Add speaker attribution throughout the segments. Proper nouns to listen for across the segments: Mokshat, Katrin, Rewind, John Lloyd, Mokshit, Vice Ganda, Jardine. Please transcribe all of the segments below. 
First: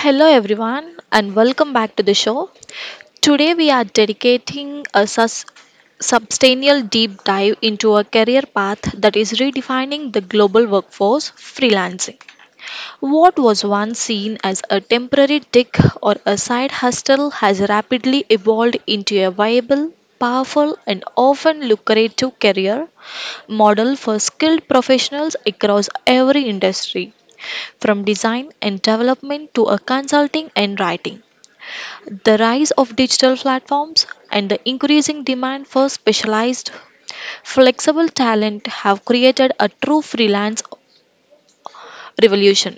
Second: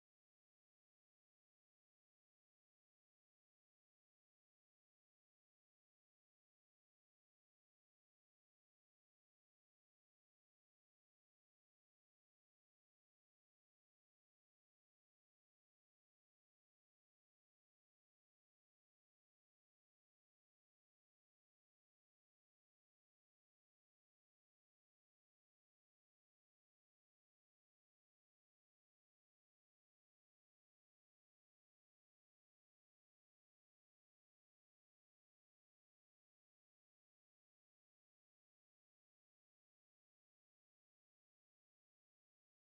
Speaker 1: Hello, everyone, and welcome back to the show. Today, we are dedicating a substantial deep dive into a career path that is redefining the global workforce freelancing. What was once seen as a temporary tick or a side hustle has rapidly evolved into a viable, powerful, and often lucrative career model for skilled professionals across every industry. From design and development to a consulting and writing, the rise of digital platforms and the increasing demand for specialized, flexible talent have created a true freelance revolution.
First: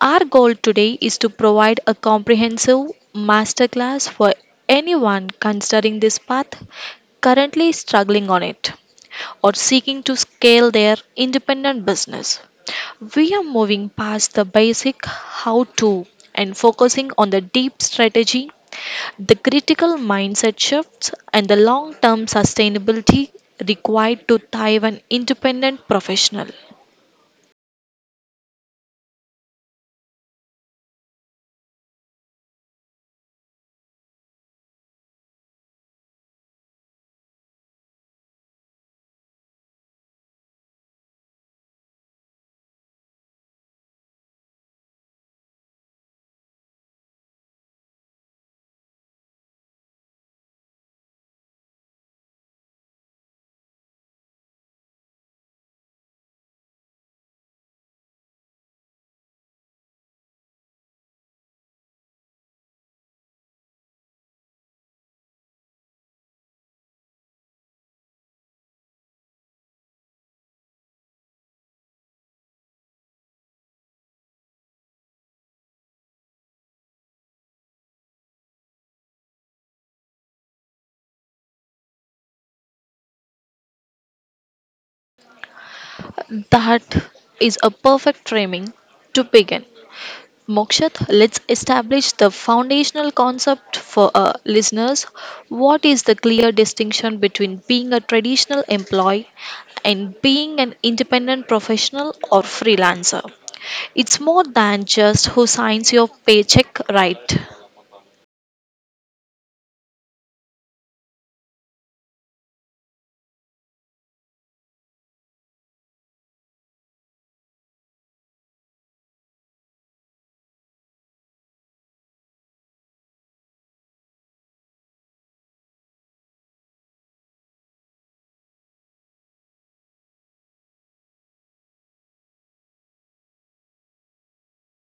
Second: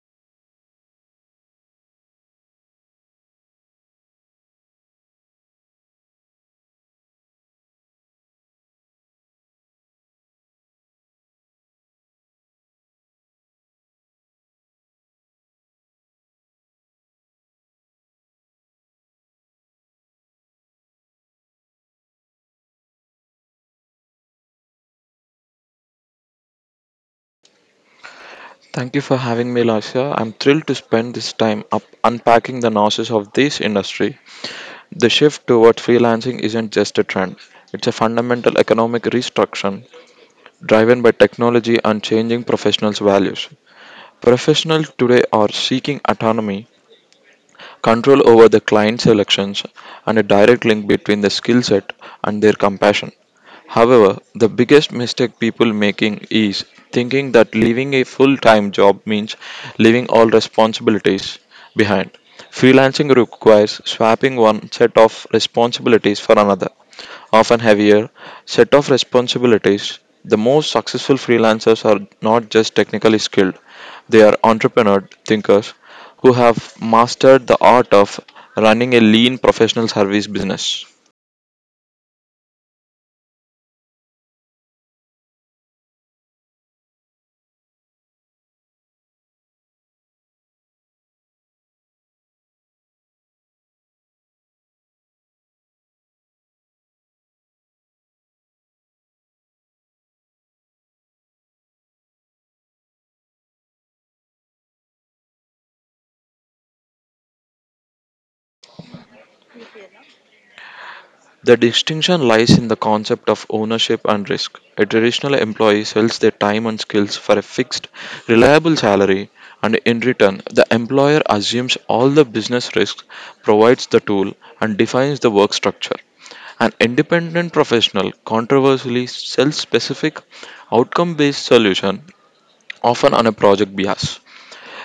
Speaker 1: Our goal today is to provide a comprehensive masterclass for anyone considering this path, currently struggling on it, or seeking to scale their independent business. We are moving past the basic how to and focusing on the deep strategy, the critical mindset shifts, and the long term sustainability required to thrive an independent professional.
Speaker 2: Thank you for having me, Lasha. I'm thrilled to spend this time up unpacking the nuances of this industry. The shift towards freelancing isn't just a trend, it's a fundamental economic restructuring driven by technology and changing professionals' values. Professionals today are seeking autonomy, control over the client selections, and a direct link between the skill set and their compassion. However, the biggest mistake people making is thinking that leaving a full-time job means leaving all responsibilities behind. Freelancing requires swapping one set of responsibilities for another often heavier, set of responsibilities. The most successful freelancers are not just technically skilled, they are entrepreneur thinkers who have mastered the art of running a lean professional service business.
Speaker 1: That is a perfect framing to begin. Mokshat, let's establish the foundational concept for our listeners. What is the clear distinction between being a traditional employee and being an independent professional or freelancer? It's more than just who signs your paycheck, right?
Speaker 2: The distinction lies in the concept of ownership and risk. A traditional employee sells their time and skills for a fixed, reliable salary, and in return, the employer assumes all the business risks, provides the tool, and defines the work structure. An independent professional controversially sells specific outcome based solution often on a project bias.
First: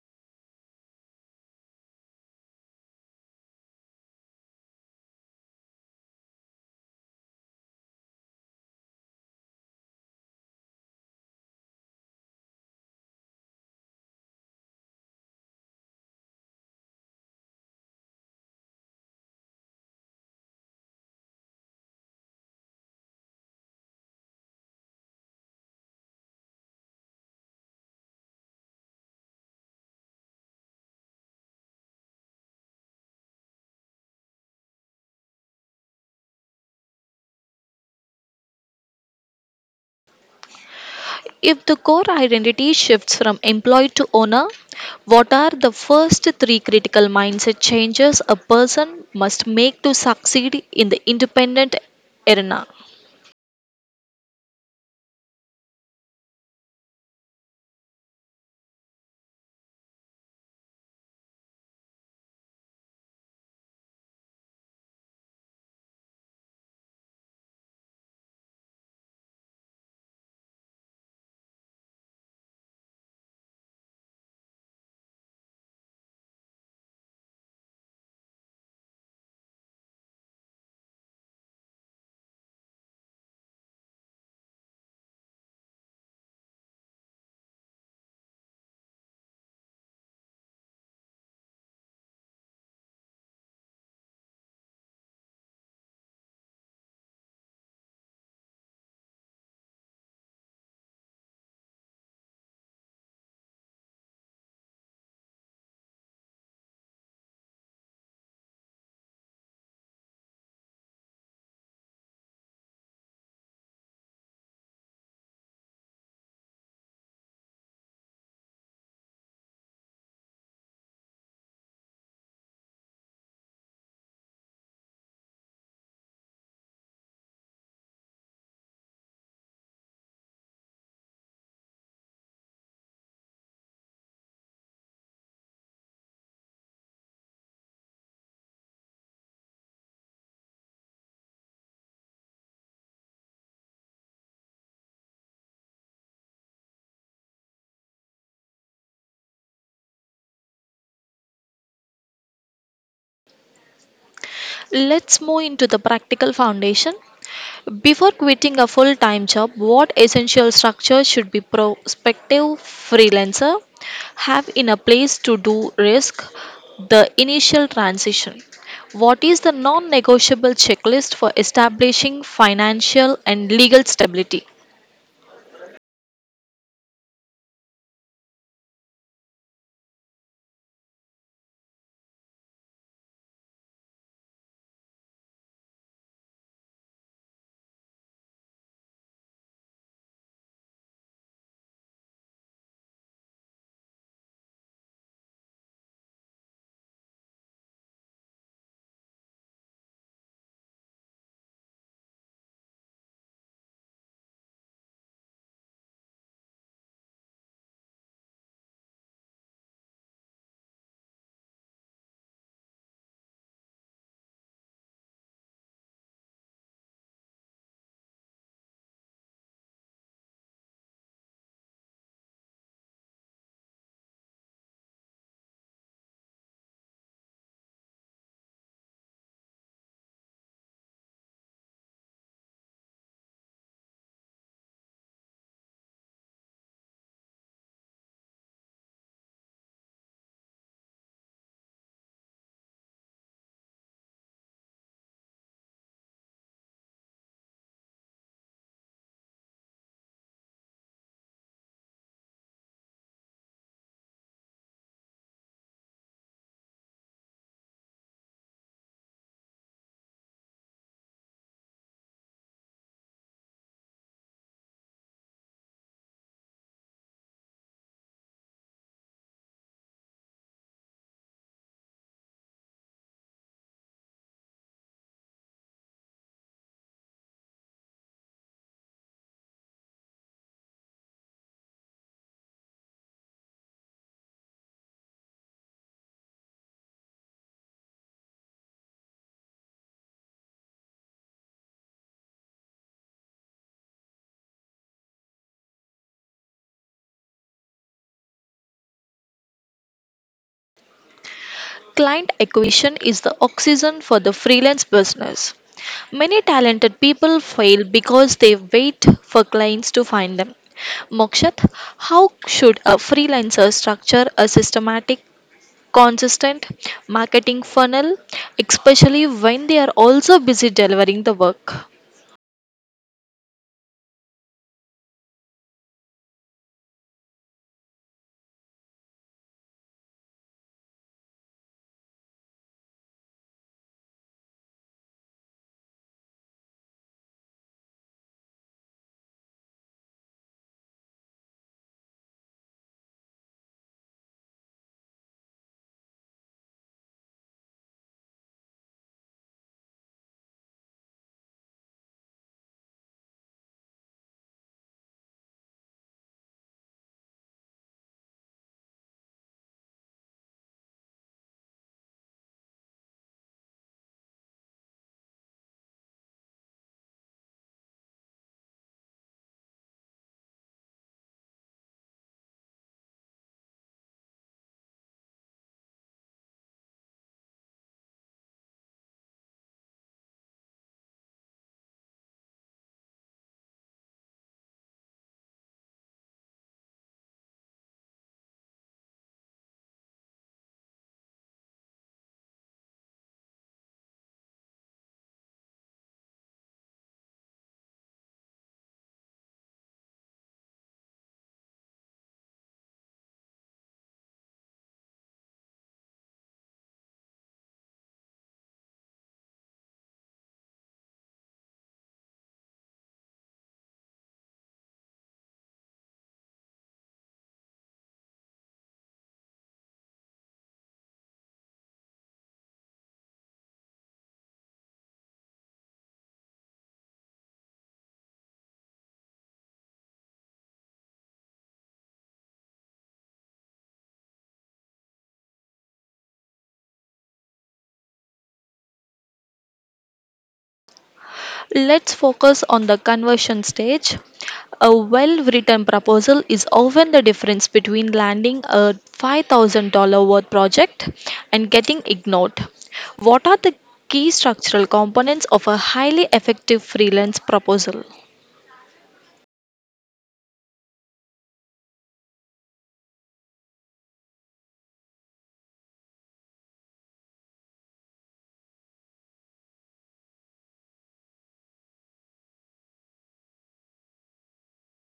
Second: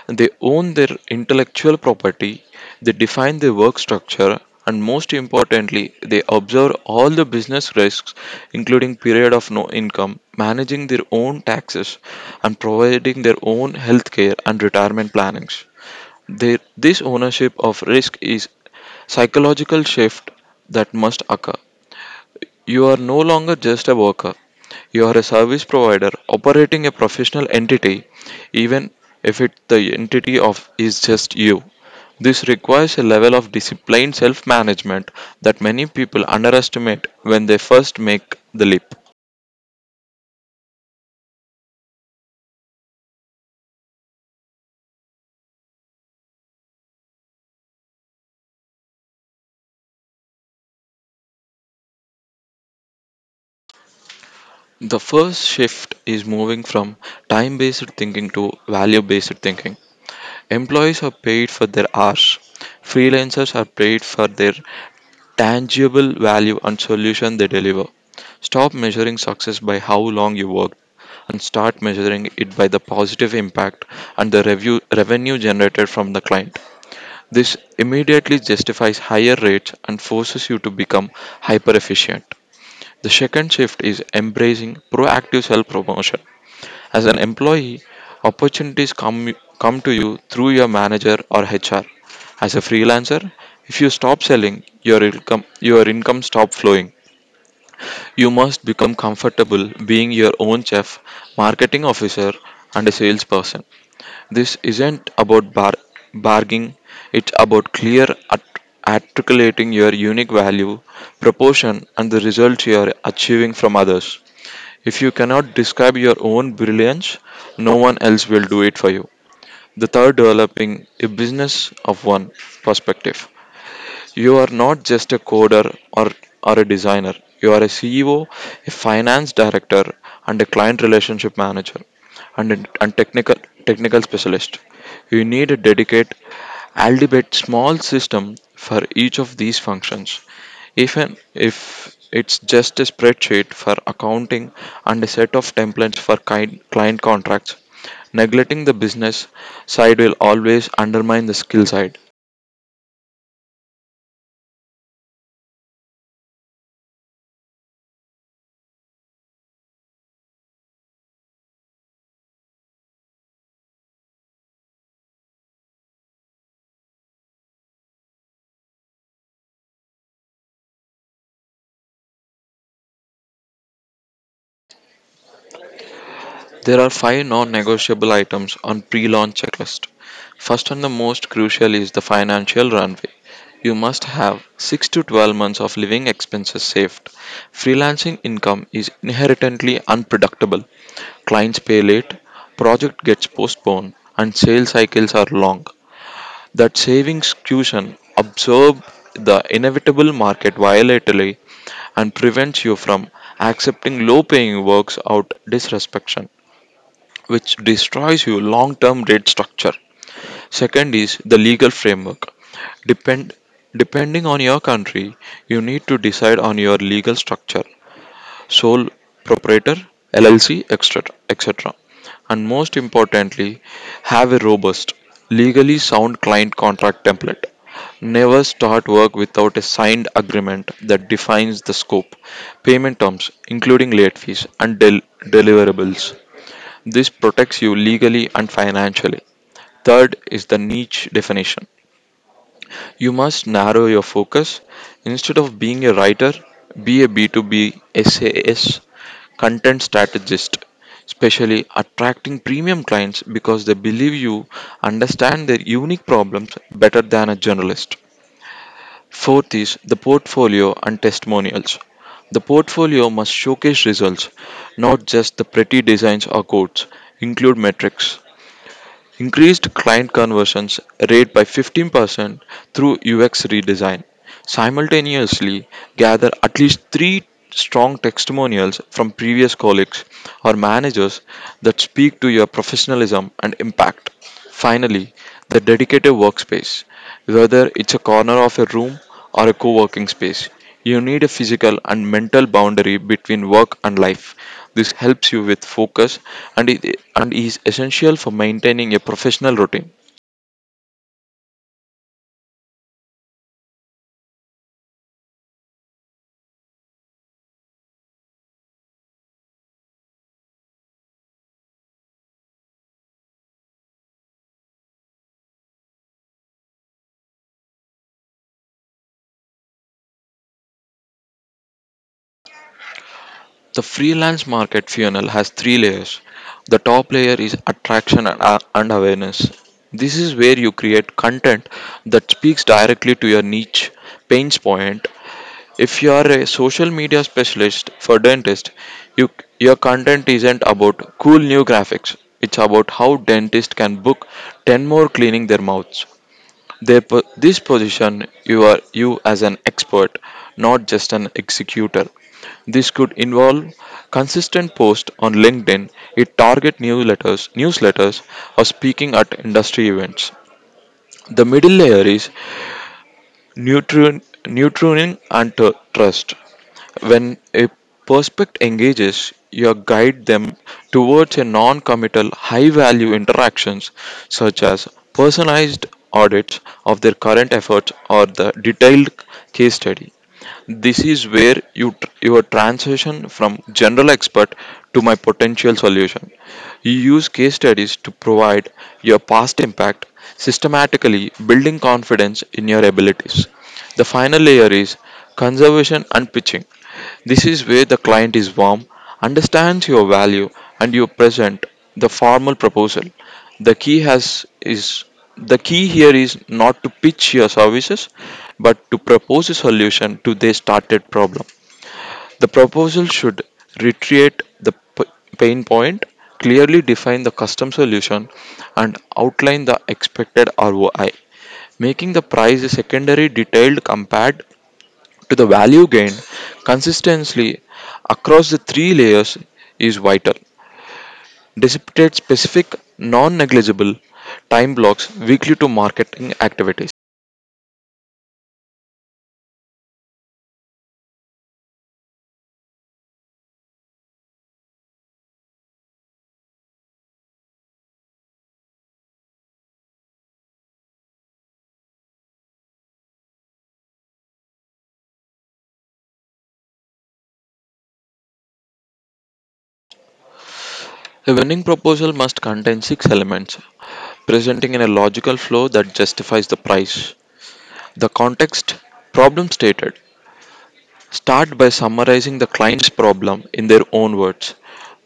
Speaker 2: They own their intellectual property, they define their work structure, and most importantly, they observe all the business risks, including period of no income, managing their own taxes, and providing their own healthcare and retirement plannings. This ownership of risk is psychological shift that must occur. You are no longer just a worker. You are a service provider operating a professional entity, even if the entity of is just you. This requires a level of disciplined self management that many people underestimate when they first make the leap.
Speaker 1: If the core identity shifts from employee to owner, what are the first three critical mindset changes a person must make to succeed in the independent arena?
Speaker 2: The first shift is moving from time based thinking to value based thinking. Employees are paid for their hours, freelancers are paid for their tangible value and solution they deliver. Stop measuring success by how long you worked and start measuring it by the positive impact and the revenue generated from the client. This immediately justifies higher rates and forces you to become hyper efficient. The second shift is embracing proactive self promotion. As an employee, opportunities come to you through your manager or HR. As a freelancer, if you stop selling, your income stop flowing. You must become comfortable being your own chef, marketing officer, and a salesperson. This isn't about bargaining, it's about clear articulating your unique value, proportion, and the results you are achieving from others. If you cannot describe your own brilliance, no one else will do it for you. The third, developing a business of one perspective. You are not just a coder or a designer, you are a CEO, a finance director, and a client relationship manager and, technical specialist. You need a dedicated, albeit small system for each of these functions. Even if it's just a spreadsheet for accounting and a set of templates for client contracts, neglecting the business side will always undermine the skill side.
Speaker 1: Let's move into the practical foundation. Before quitting a full time job, what essential structure should be prospective freelancer have in a place to do risk the initial transition? What is the non negotiable checklist for establishing financial and legal stability?
Speaker 2: There are five non negotiable items on pre launch checklist. First and the most crucial is the financial runway. You must have 6 to 12 months of living expenses saved. Freelancing income is inherently unpredictable. Clients pay late, project gets postponed, and sales cycles are long. That savings cushion absorbs the inevitable market volatility and prevents you from accepting low paying works out disrespect which destroys your long term rate structure. Second is the legal framework. Depend, depending on your country, you need to decide on your legal structure, sole proprietor, LLC, etc. And most importantly, have a robust, legally sound client contract template. Never start work without a signed agreement that defines the scope, payment terms, including late fees, and deliverables. This protects you legally and financially. Third is the niche definition. You must narrow your focus. Instead of being a writer, be a B2B SaaS content strategist, especially attracting premium clients because they believe you understand their unique problems better than a journalist. Fourth is the portfolio and testimonials. The portfolio must showcase results, not just the pretty designs or quotes. Include metrics, increased client conversions rate by 15% through UX redesign. Simultaneously, gather at least three strong testimonials from previous colleagues or managers that speak to your professionalism and impact. Finally, the dedicated workspace. Whether it's a corner of a room or a co working space, you need a physical and mental boundary between work and life. This helps you with focus and is essential for maintaining a professional routine.
Speaker 1: Client acquisition is the oxygen for the freelance business. Many talented people fail because they wait for clients to find them. Mokshat, how should a freelancer structure a systematic, consistent marketing funnel, especially when they are also busy delivering the work?
Speaker 2: The freelance market funnel has three layers. The top layer is attraction and awareness. This is where you create content that speaks directly to your niche pain point. If you are a social media specialist for dentist, you, your content isn't about cool new graphics. It's about how dentists can book 10 more cleaning their mouths. This position you as an expert, not just an executor. This could involve consistent posts on LinkedIn, a target newsletters, or speaking at industry events. The middle layer is nutrient and trust. When a prospect engages, you guide them towards a non-committal high-value interactions such as personalized audits of their current efforts or the detailed case study. This is where your transition from general expert to my potential solution. You use case studies to provide your past impact, systematically building confidence in your abilities. The final layer is conservation and pitching. This is where the client is warm, understands your value, and you present the formal proposal. The key has is the key here is not to pitch your services but to propose a solution to their started problem. The proposal should reiterate the pain point, clearly define the custom solution, and outline the expected ROI, making the price a secondary detail compared to the value gained. Consistently across the three layers is vital. Dissipate specific non negligible time blocks weekly to marketing activities.
Speaker 1: Let's focus on the conversion stage. A well written proposal is often the difference between landing a $5,000 worth project and getting ignored. What are the key structural components of a highly effective freelance proposal?
Speaker 2: A winning proposal must contain six elements, presenting in a logical flow that justifies the price. The context, problem stated. Start by summarizing the client's problem in their own words.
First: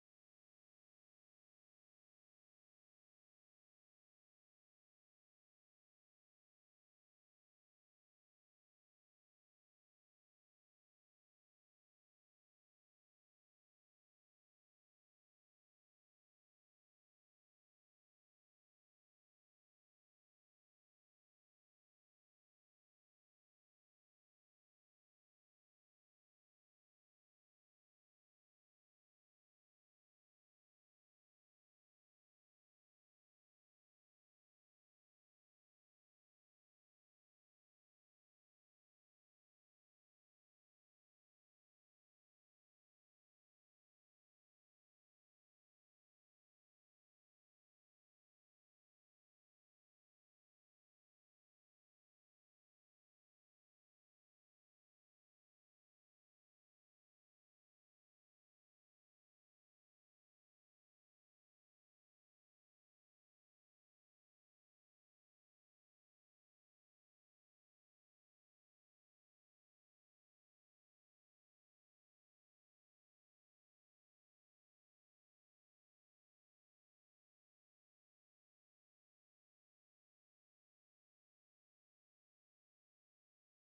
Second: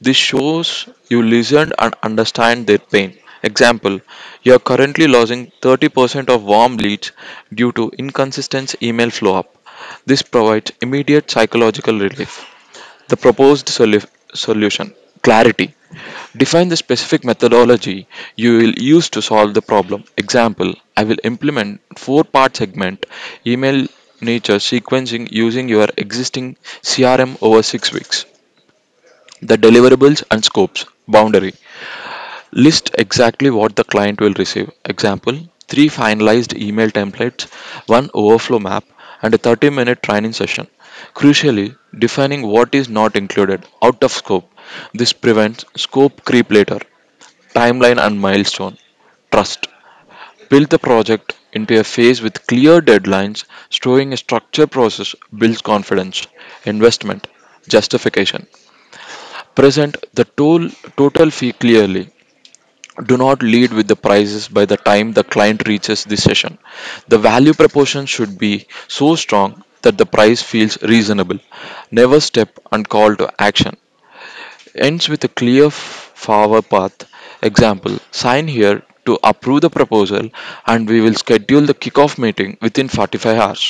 Speaker 2: This shows you listened and understand their pain. Example, you are currently losing 30% of warm leads due to inconsistent email flow up. This provides immediate psychological relief. The proposed solution clarity. Define the specific methodology you will use to solve the problem. Example, I will implement four-part segment email nature sequencing using your existing CRM over 6 weeks. The deliverables and scopes boundary. List exactly what the client will receive. Example, three finalized email templates, one overflow map, and a 30-minute training session. Crucially, defining what is not included, out of scope. This prevents scope creep later, timeline and milestone. Trust. Build the project into a phase with clear deadlines, storing a structured process builds confidence. Investment. Justification. Present the total fee clearly. Do not lead with the prices by the time the client reaches the session. The value proposition should be so strong that the price feels reasonable. Never step and call to action ends with a clear forward path. Example, sign here to approve the proposal, and we will schedule the kickoff meeting within 45 hours.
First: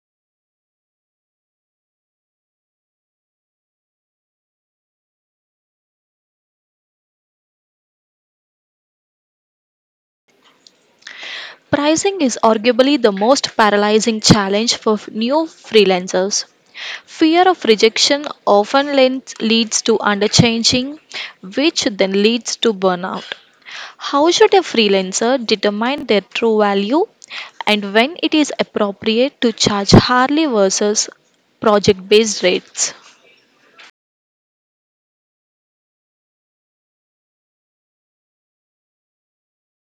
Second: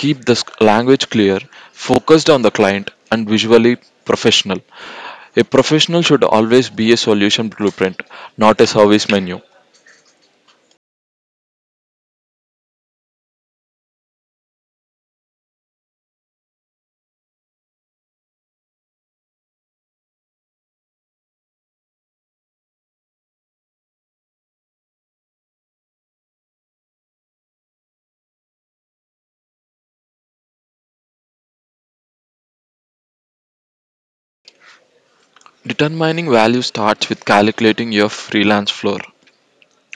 Speaker 2: Keep the language clear, focused on the client, and visually professional. A professional should always be a solution blueprint, not a service menu.
Speaker 1: Pricing is arguably the most paralyzing challenge for new freelancers. Fear of rejection often leads to underchanging, which then leads to burnout. How should a freelancer determine their true value and when it is appropriate to charge hourly versus project based rates?
Speaker 2: Determining value starts with calculating your freelance floor.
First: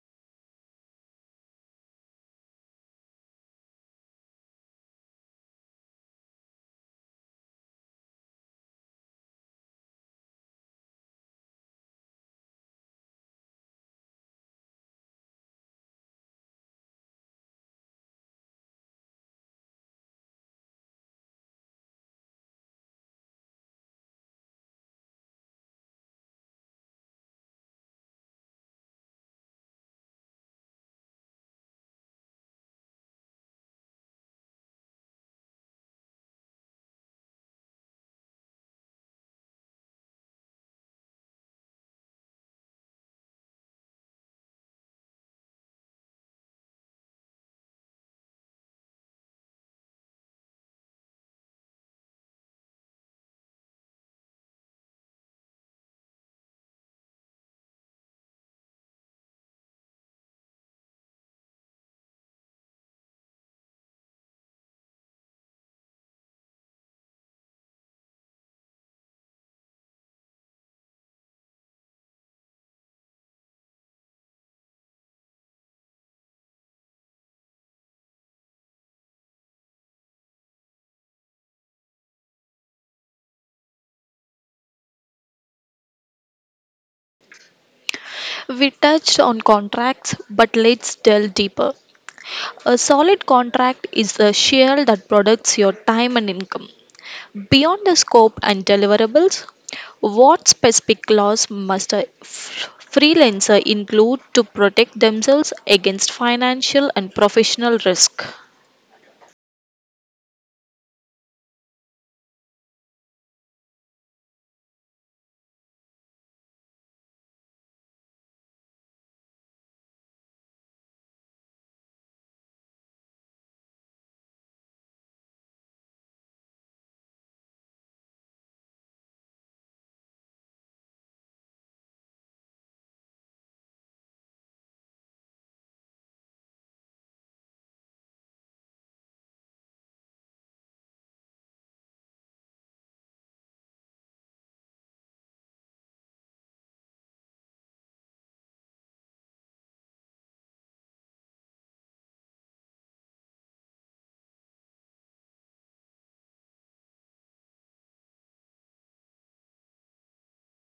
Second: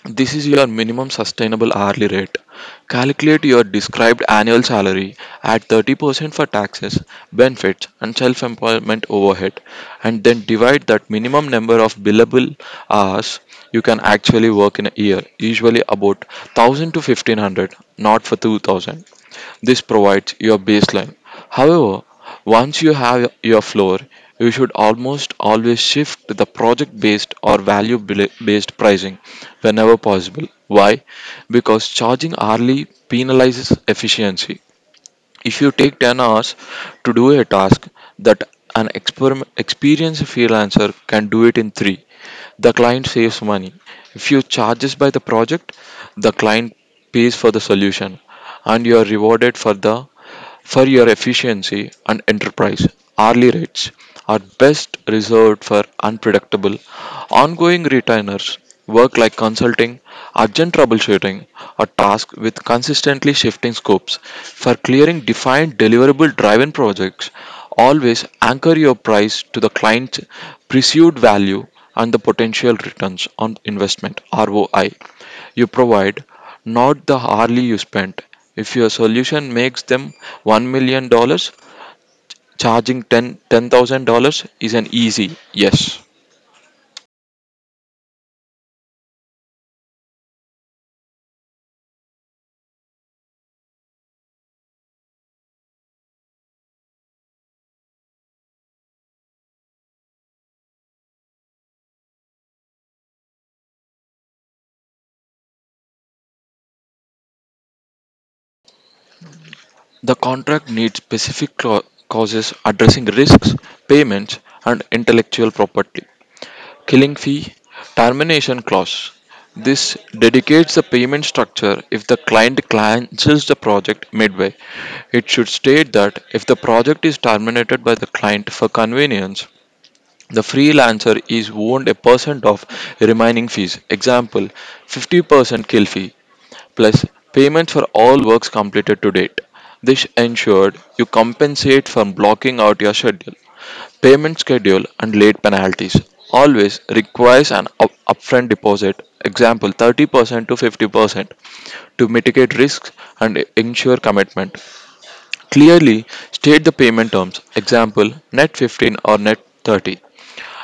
Speaker 2: This is your minimum sustainable hourly rate. Calculate your described annual salary at 30% for taxes, benefits, and self employment overhead, and then divide that minimum number of billable hours you can actually work in a year, usually about 1,000 to 1,500, not for 2,000. This provides your baseline. However, once you have your floor, you should almost always shift to the project based or value based pricing whenever possible. Why? Because charging hourly penalizes efficiency. If you take 10 hours to do a task that experienced freelancer can do it in 3, the client saves money. If you charges by the project, the client pays for the solution and you are rewarded for your efficiency and enterprise. Hourly rates are best reserved for unpredictable ongoing retainers work like consulting, urgent troubleshooting, or tasks with consistently shifting scopes. For clearing defined deliverable driven projects, always anchor your price to the client's perceived value and the potential returns on investment ROI you provide, not the hourly you spent. If your solution makes them $1 million, dollars, charging ten thousand dollars is an easy yes.
Speaker 1: We touched on contracts, but let's delve deeper. A solid contract is a shell that protects your time and income. Beyond the scope and deliverables, what specific laws must a freelancer include to protect themselves against financial and professional risk?
Speaker 2: The contract needs specific clauses addressing risks, payments, and intellectual property. Killing fee, termination clause. This dedicates the payment structure if the client cancels the project midway. It should state that if the project is terminated by the client for convenience, the freelancer is owed a percent of remaining fees. Example, 50% kill fee plus payments for all works completed to date. This ensured you compensate for blocking out your schedule. Payment schedule and late penalties always requires an upfront deposit, example 30% to 50%, to mitigate risks and ensure commitment. Clearly state the payment terms, example net 15 or net 30,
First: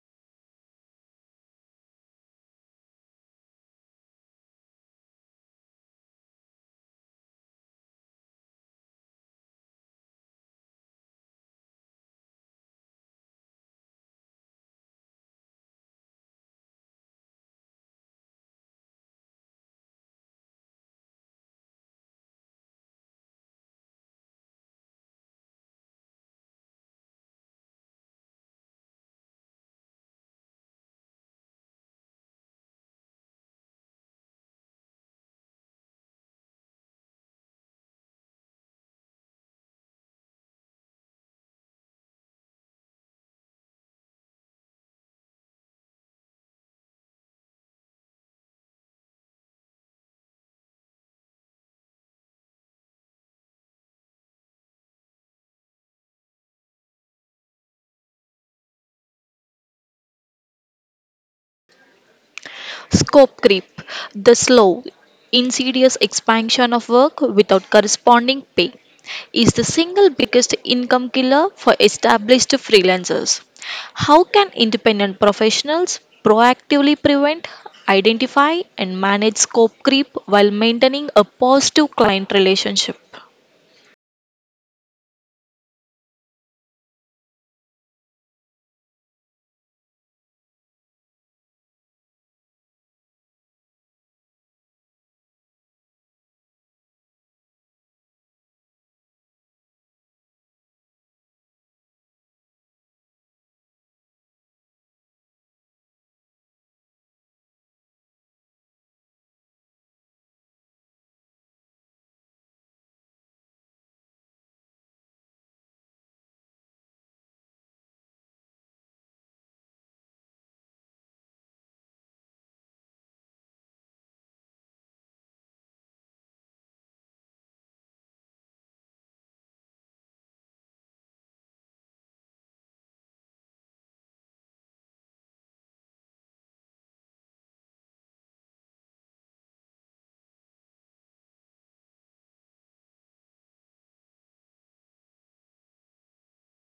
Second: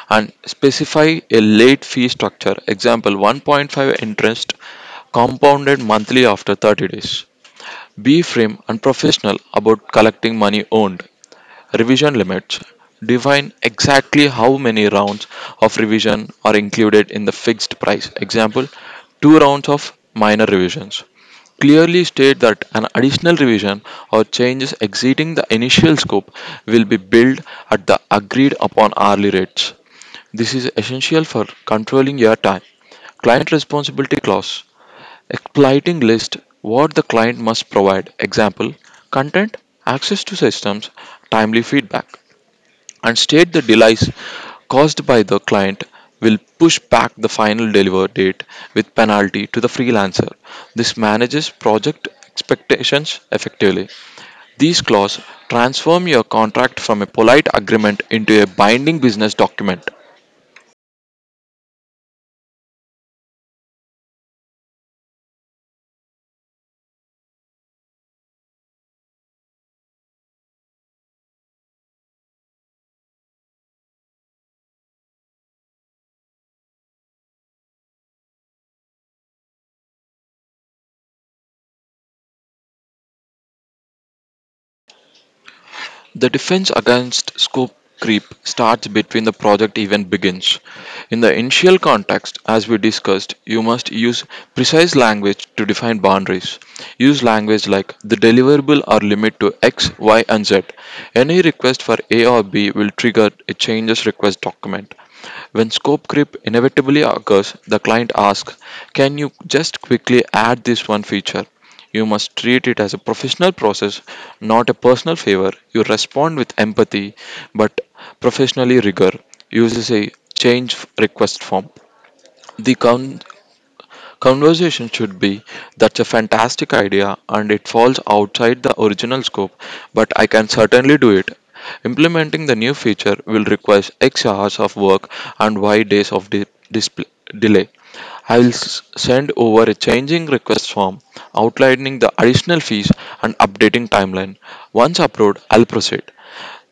Speaker 2: and specify a late fee structure, example 1.5 interest compounded monthly after 30 days. Be firm and professional about collecting money earned. Revision limits. Define exactly how many rounds of revision are included in the fixed price. Example, two rounds of minor revisions. Clearly state that an additional revision or changes exceeding the initial scope will be billed at the agreed upon hourly rates. This is essential for controlling your time. Client responsibility clause. Exploiting list what the client must provide, example, content, access to systems, timely feedback, and state the delays caused by the client will push back the final deliver date with penalty to the freelancer. This manages project expectations effectively. These clauses transform your contract from a polite agreement into a binding business document.
Speaker 1: Scope creep, the slow, insidious expansion of work without corresponding pay, is the single biggest income killer for established freelancers. How can independent professionals proactively prevent, identify, and manage scope creep while maintaining a positive client relationship?
Speaker 2: The defense against scope creep starts between the project even begins. In the initial context, as we discussed, you must use precise language to define boundaries. Use language like the deliverable or limit to X, Y, and Z. Any request for A or B will trigger a changes request document. When scope creep inevitably occurs, the client asks, "Can you just quickly add this one feature?" You must treat it as a professional process, not a personal favor. You respond with empathy, but professionally rigor. Uses a change request form. The coun Conversation should be, "That's a fantastic idea and it falls outside the original scope, but I can certainly do it. Implementing the new feature will require X hours of work and Y days of de- display delay. I will send over a changing request form outlining the additional fees and updating timeline. Once approved, I'll proceed."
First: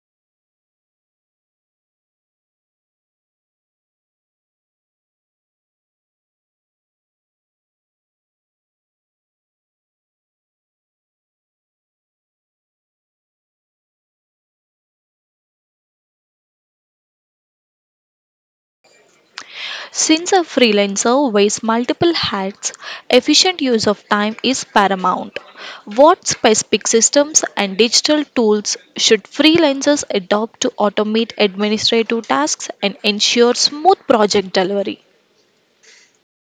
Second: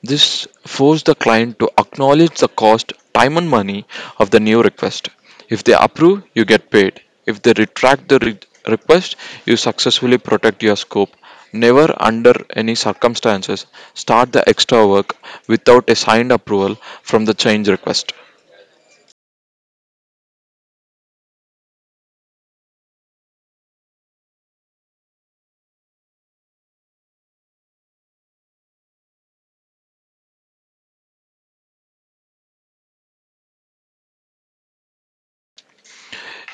Speaker 2: This forced the client to acknowledge the cost, time, and money of the new request. If they approve, you get paid. If they retract the request, you successfully protect your scope. Never, under any circumstances, start the extra work without a signed approval from the change request.
Speaker 1: Since a freelancer wears multiple hats, efficient use of time is paramount. What specific systems and digital tools should freelancers adopt to automate administrative tasks and ensure smooth project delivery?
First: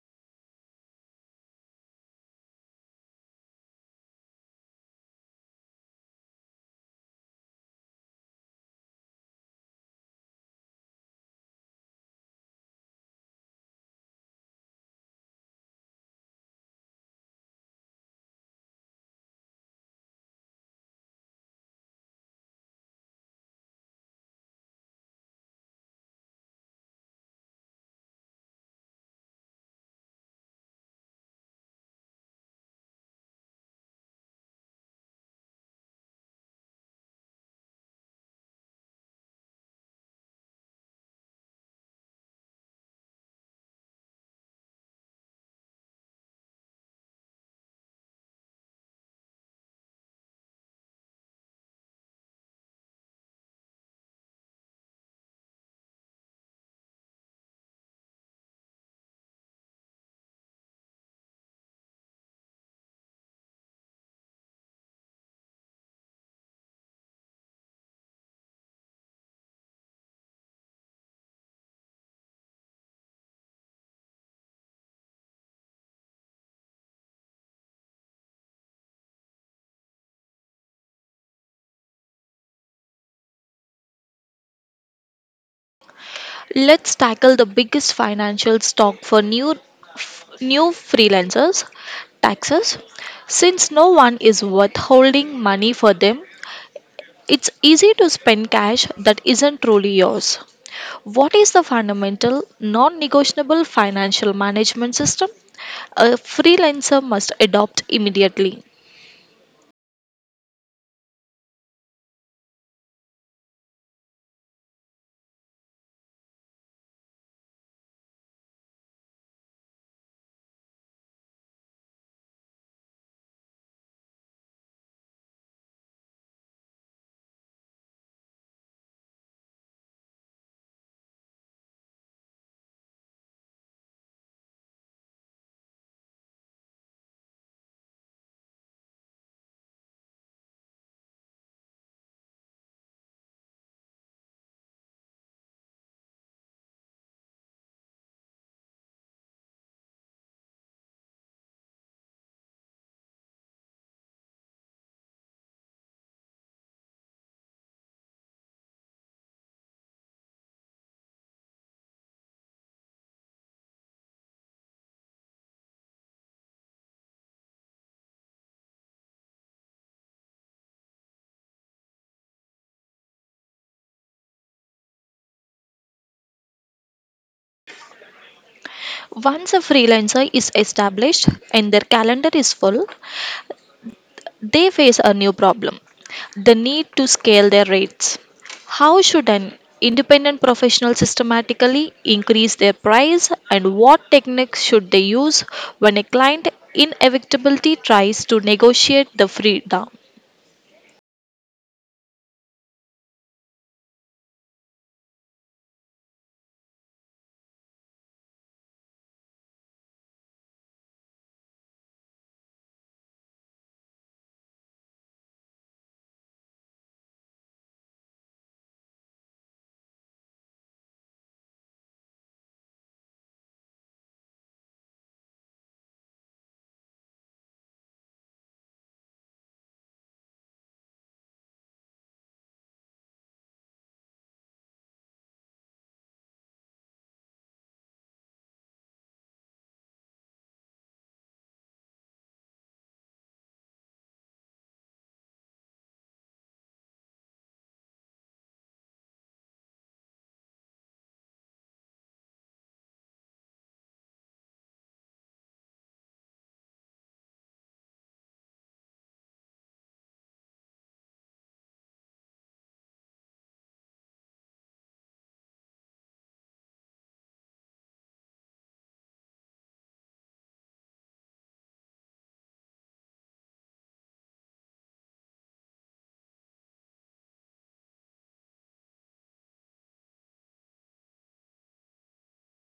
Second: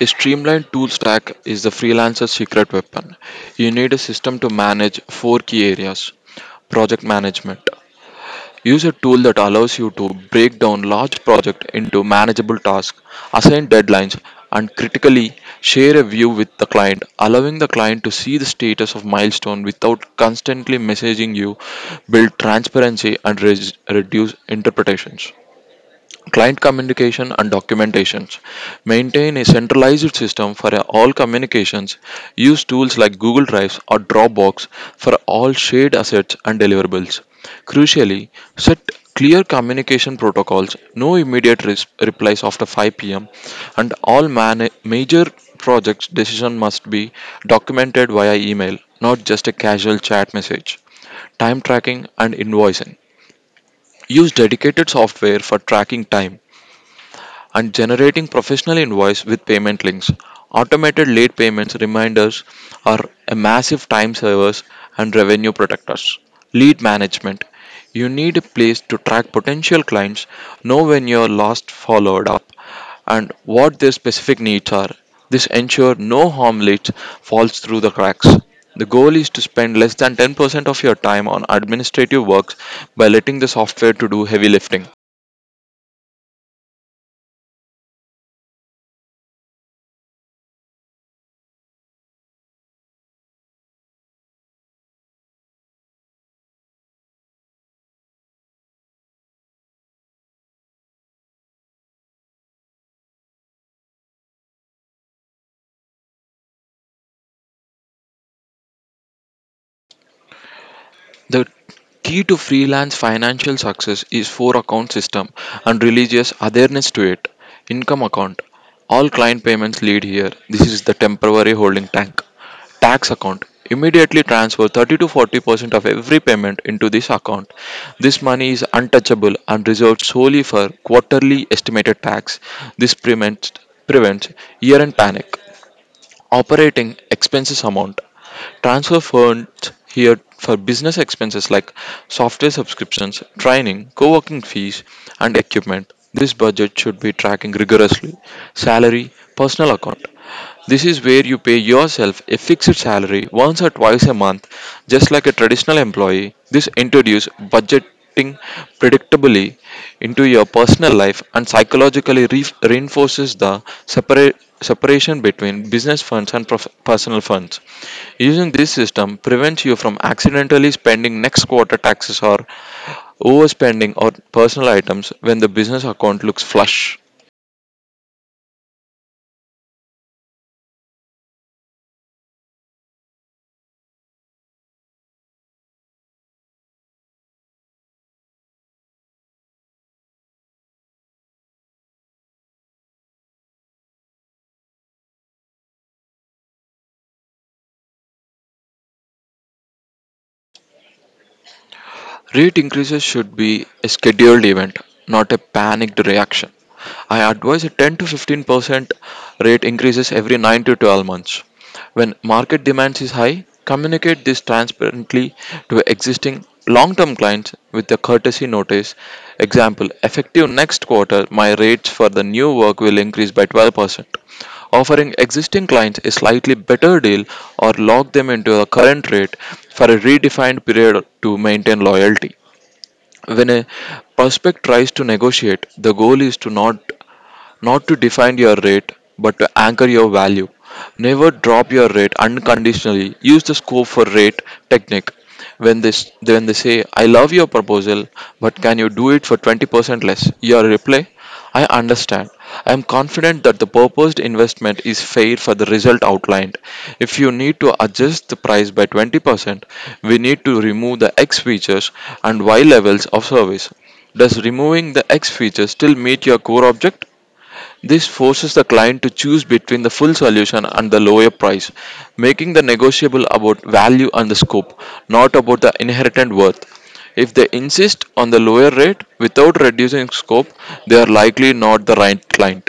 Speaker 2: A streamlined tool stack is the freelancer's secret weapon. You need a system to manage four key areas: project management. Use a tool that allows you to break down large projects into manageable tasks, assign deadlines, and critically share a view with the client, allowing the client to see the status of milestone without constantly messaging you, build transparency and reduce interpretations. Client communication and documentations. Maintain a centralized system for all communications. Use tools like Google Drives or Dropbox for all shared assets and deliverables. Crucially, set clear communication protocols, no immediate replies after 5 p.m., and all major projects decision must be documented via email, not just a casual chat message. Time tracking and invoicing. Use dedicated software for tracking time, and generating professional invoice with payment links. Automated late payments reminders are a massive time savers and revenue protectors. Lead management. You need a place to track potential clients, know when you're last followed up, and what their specific needs are. This ensures no harm leads falls through the cracks. The goal is to spend less than 10% of your time on administrative works by letting the software to do heavy lifting.
Speaker 1: Let's tackle the biggest financial stock for new freelancers taxes since no one is withholding money for them. It's easy to spend cash that isn't truly yours. What is the fundamental non negotiable financial management system a freelancer must adopt immediately?
Speaker 2: The key to freelance financial success is four account system and religious awareness to it. Income account. All client payments lead here. This is the temporary holding tank. Tax account. Immediately transfer 30 to 40% of every payment into this account. This money is untouchable and reserved solely for quarterly estimated tax. This prevents year-end panic. Operating expenses amount. Transfer funds here for business expenses like software subscriptions, training, co working fees, and equipment. This budget should be tracking rigorously. Salary, personal account. This is where you pay yourself a fixed salary once or twice a month, just like a traditional employee. This introduces budget interacting predictably into your personal life and psychologically reinforces the separa- separation between business funds and personal funds. Using this system prevents you from accidentally spending next quarter taxes or overspending on personal items when the business account looks flush.
Speaker 1: Once a freelancer is established and their calendar is full, they face a new problem the need to scale their rates. How should an independent professional systematically increase their price, and what techniques should they use when a client inevitably tries to negotiate the free down?
Speaker 2: Rate increases should be a scheduled event, not a panicked reaction. I advise a 10 to 15% rate increases every 9 to 12 months. When market demand is high, communicate this transparently to existing long term clients with a courtesy notice. Example: effective next quarter, my rates for the new work will increase by 12%, offering existing clients a slightly better deal or lock them into a current rate for a redefined period to maintain loyalty. When a prospect tries to negotiate, the goal is to not not to define your rate, but to anchor your value. Never drop your rate unconditionally. Use the scope for rate technique. When they, when they say, "I love your proposal, but can you do it for 20% less?" Your reply, "I understand. I am confident that the proposed investment is fair for the result outlined. If you need to adjust the price by 20%, we need to remove the X features and Y levels of service. Does removing the X feature still meet your core object?" This forces the client to choose between the full solution and the lower price, making the negotiable about value and the scope, not about the inherent worth. If they insist on the lower rate without reducing scope, they are likely not the right client.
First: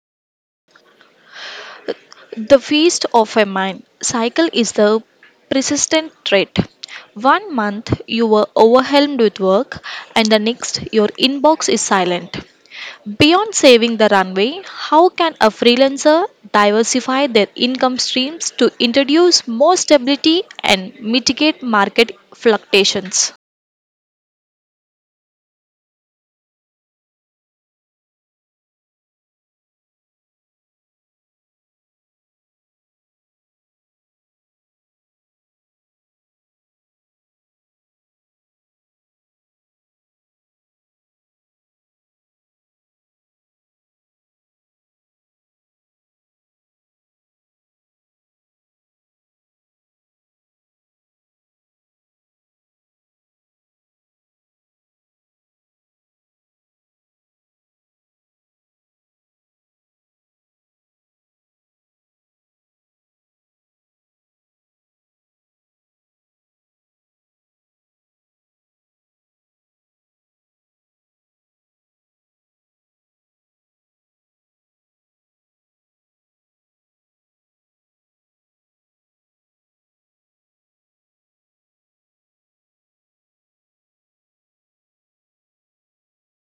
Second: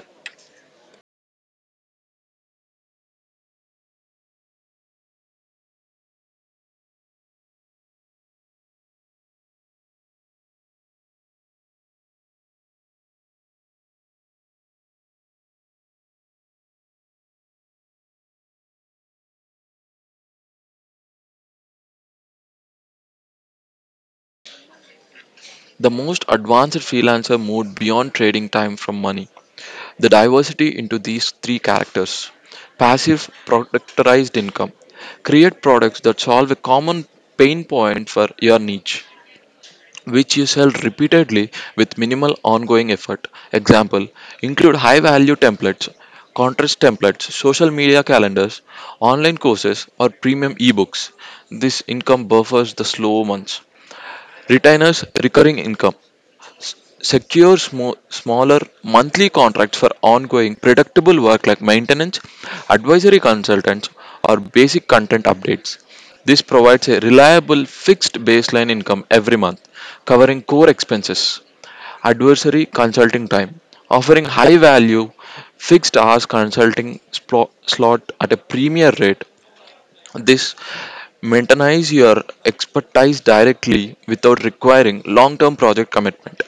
Speaker 1: The feast of a mind cycle is the persistent trait. One month you were overwhelmed with work, and the next your inbox is silent. Beyond saving the runway, how can a freelancer diversify their income streams to introduce more stability and mitigate market fluctuations?
Speaker 2: The most advanced freelancer moved beyond trading time from money. The diversity into these three characters: passive productized income. Create products that solve a common pain point for your niche which you sell repeatedly with minimal ongoing effort. Example include high value templates, contrast templates, social media calendars, online courses, or premium ebooks. This income buffers the slow months. Retainers recurring income. S- Secure smaller monthly contracts for ongoing predictable work like maintenance, advisory consultants, or basic content updates. This provides a reliable fixed baseline income every month, covering core expenses, advisory consulting time, offering high value fixed hours consulting slot at a premier rate. This maintains your expertise directly without requiring long term project commitment.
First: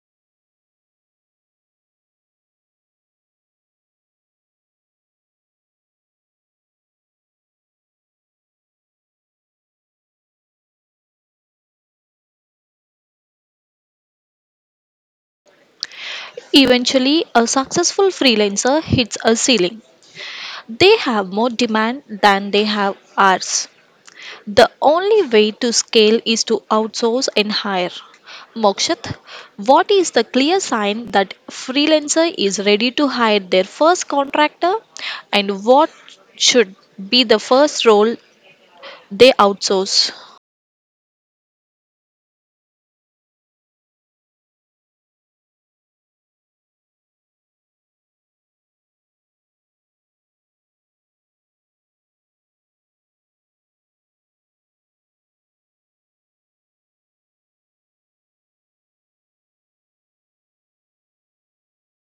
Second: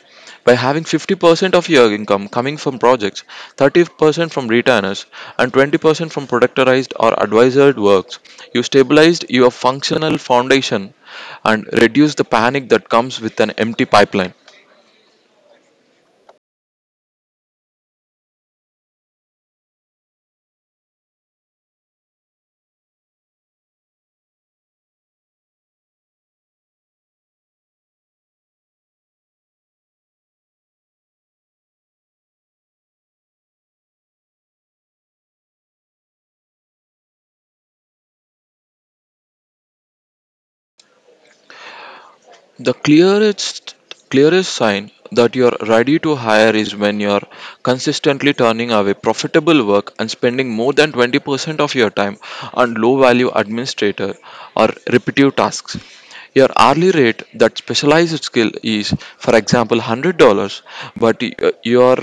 Speaker 2: By having 50% of your income coming from projects, 30% from retainers, and 20% from productorized or advisored works, you stabilized your functional foundation and reduce the panic that comes with an empty pipeline.
Speaker 1: Eventually, a successful freelancer hits a ceiling. They have more demand than they have hours. The only way to scale is to outsource and hire. Mokshat, what is the clear sign that freelancer is ready to hire their first contractor and what should be the first role they outsource?
Speaker 2: The clearest sign that you're ready to hire is when you're consistently turning away profitable work and spending more than 20% of your time on low value administrator or repetitive tasks. Your hourly rate that specialized skill is, for example, $100, but you're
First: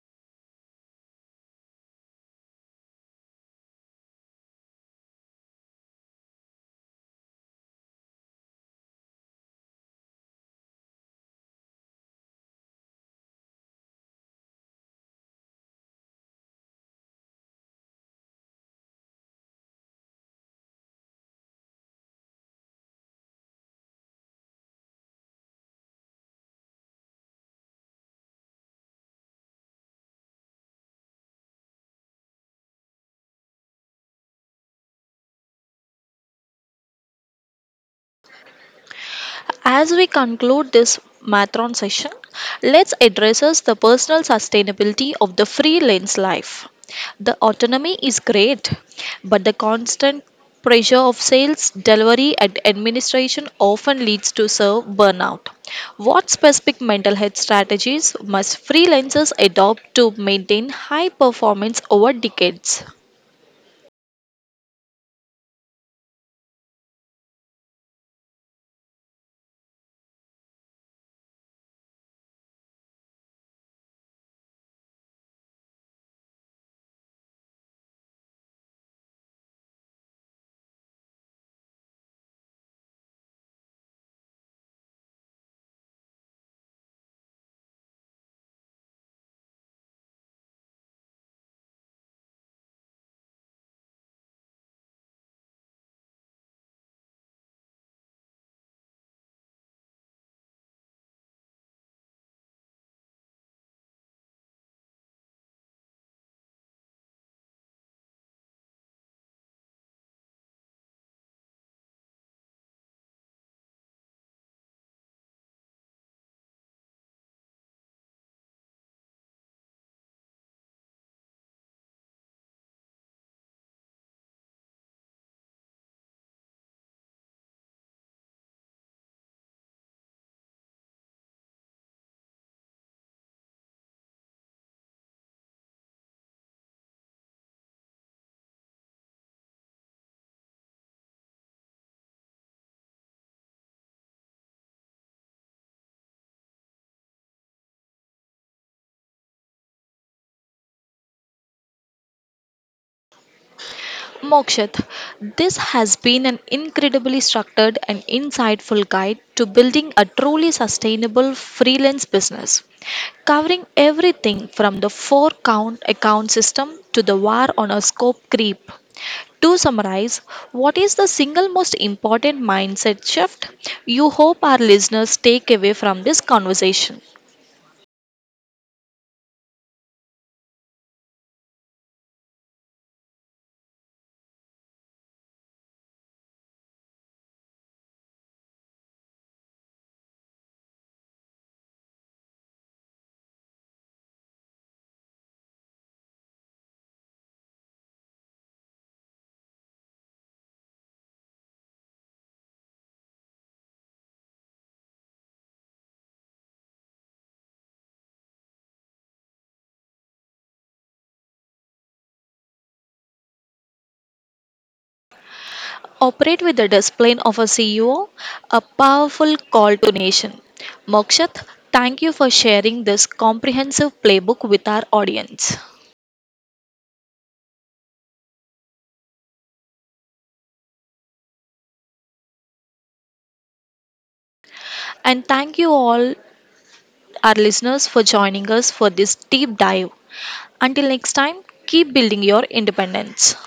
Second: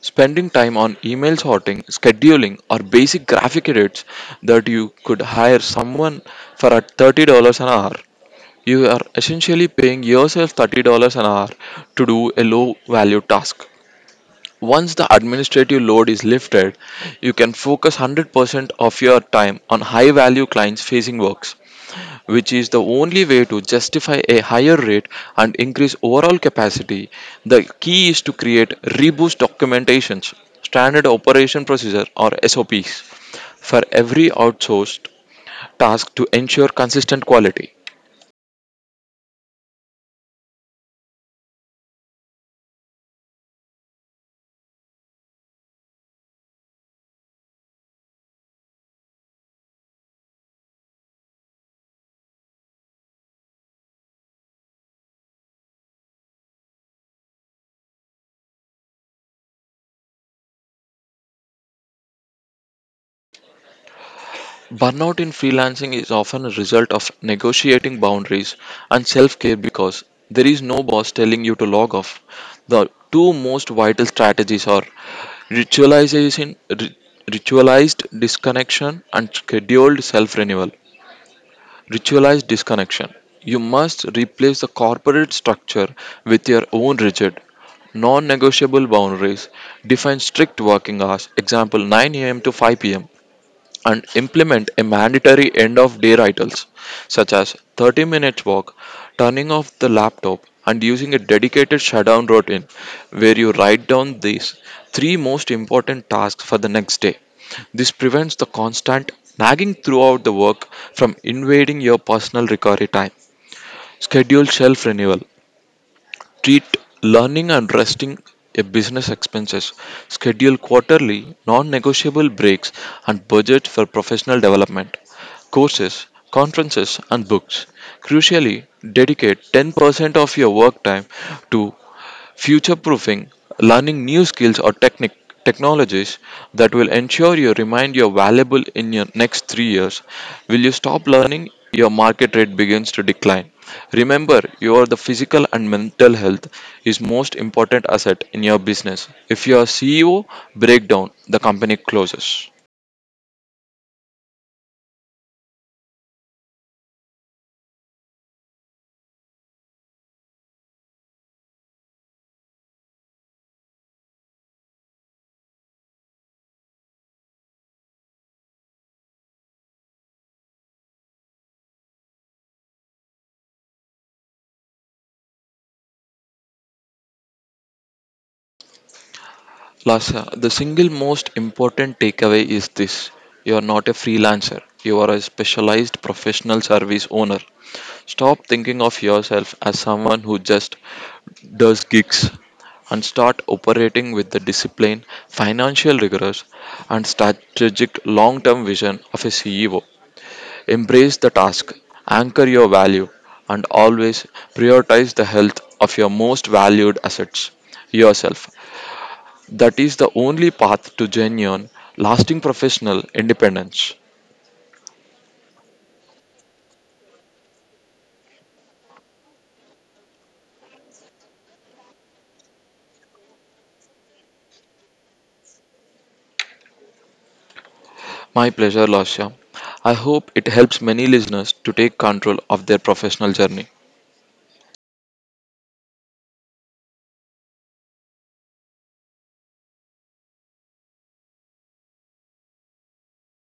Speaker 2: spending time on email sorting, scheduling, or basic graphic edits that you could hire someone for at $30 an hour. You are essentially paying yourself $30 an hour to do a low value task. Once the administrative load is lifted, you can focus 100% of your time on high value clients facing works, which is the only way to justify a higher rate and increase overall capacity. The key is to create reboost documentations, standard operation procedure or SOPs for every outsourced task to ensure consistent quality.
Speaker 1: As we conclude this marathon session, let's address us the personal sustainability of the freelance life. The autonomy is great, but the constant pressure of sales, delivery, and administration often leads to serve burnout. What specific mental health strategies must freelancers adopt to maintain high performance over decades?
Speaker 2: Burnout in freelancing is often a result of negotiating boundaries and self care because there is no boss telling you to log off. The two most vital strategies are ritualization, ri- ritualized disconnection, and scheduled self renewal. Ritualized disconnection. You must replace the corporate structure with your own rigid, non negotiable boundaries. Define strict working hours, example 9 a.m. to 5 p.m., and implement a mandatory end of day rituals such as 30 minutes walk, turning off the laptop, and using a dedicated shutdown routine where you write down these three most important tasks for the next day. This prevents the constant nagging throughout the work from invading your personal recovery time. Schedule self renewal. Treat learning and resting a business expenses. Schedule quarterly, non-negotiable breaks and budget for professional development, courses, conferences and books. Crucially, dedicate 10% of your work time to future proofing, learning new skills or technic technologies that will ensure you remain your valuable in your next 3 years. Will you stop learning? Your market rate begins to decline. Remember, your the physical and mental health is most important asset in your business. If your CEO breakdown, the company closes.
Speaker 1: Mokshit, this has been an incredibly structured and insightful guide to building a truly sustainable freelance business, covering everything from the four count account system to the war on a scope creep. To summarize, what is the single most important mindset shift you hope our listeners take away from this conversation?
Speaker 2: Lasa, the single most important takeaway is this: you are not a freelancer, you are a specialized professional service owner. Stop thinking of yourself as someone who just does gigs and start operating with the discipline, financial rigor, and strategic long term vision of a CEO. Embrace the task, anchor your value, and always prioritize the health of your most valued assets yourself. That is the only path to genuine, lasting professional independence.
Speaker 1: Operate with the discipline of a CEO, a powerful call to nation. Mokshat, thank you for sharing this comprehensive playbook with our audience.
Speaker 2: My pleasure, Lasya. I hope it helps many listeners to take control of their professional journey.
Speaker 1: And thank you all, our listeners, for joining us for this deep dive. Until next time, keep building your independence.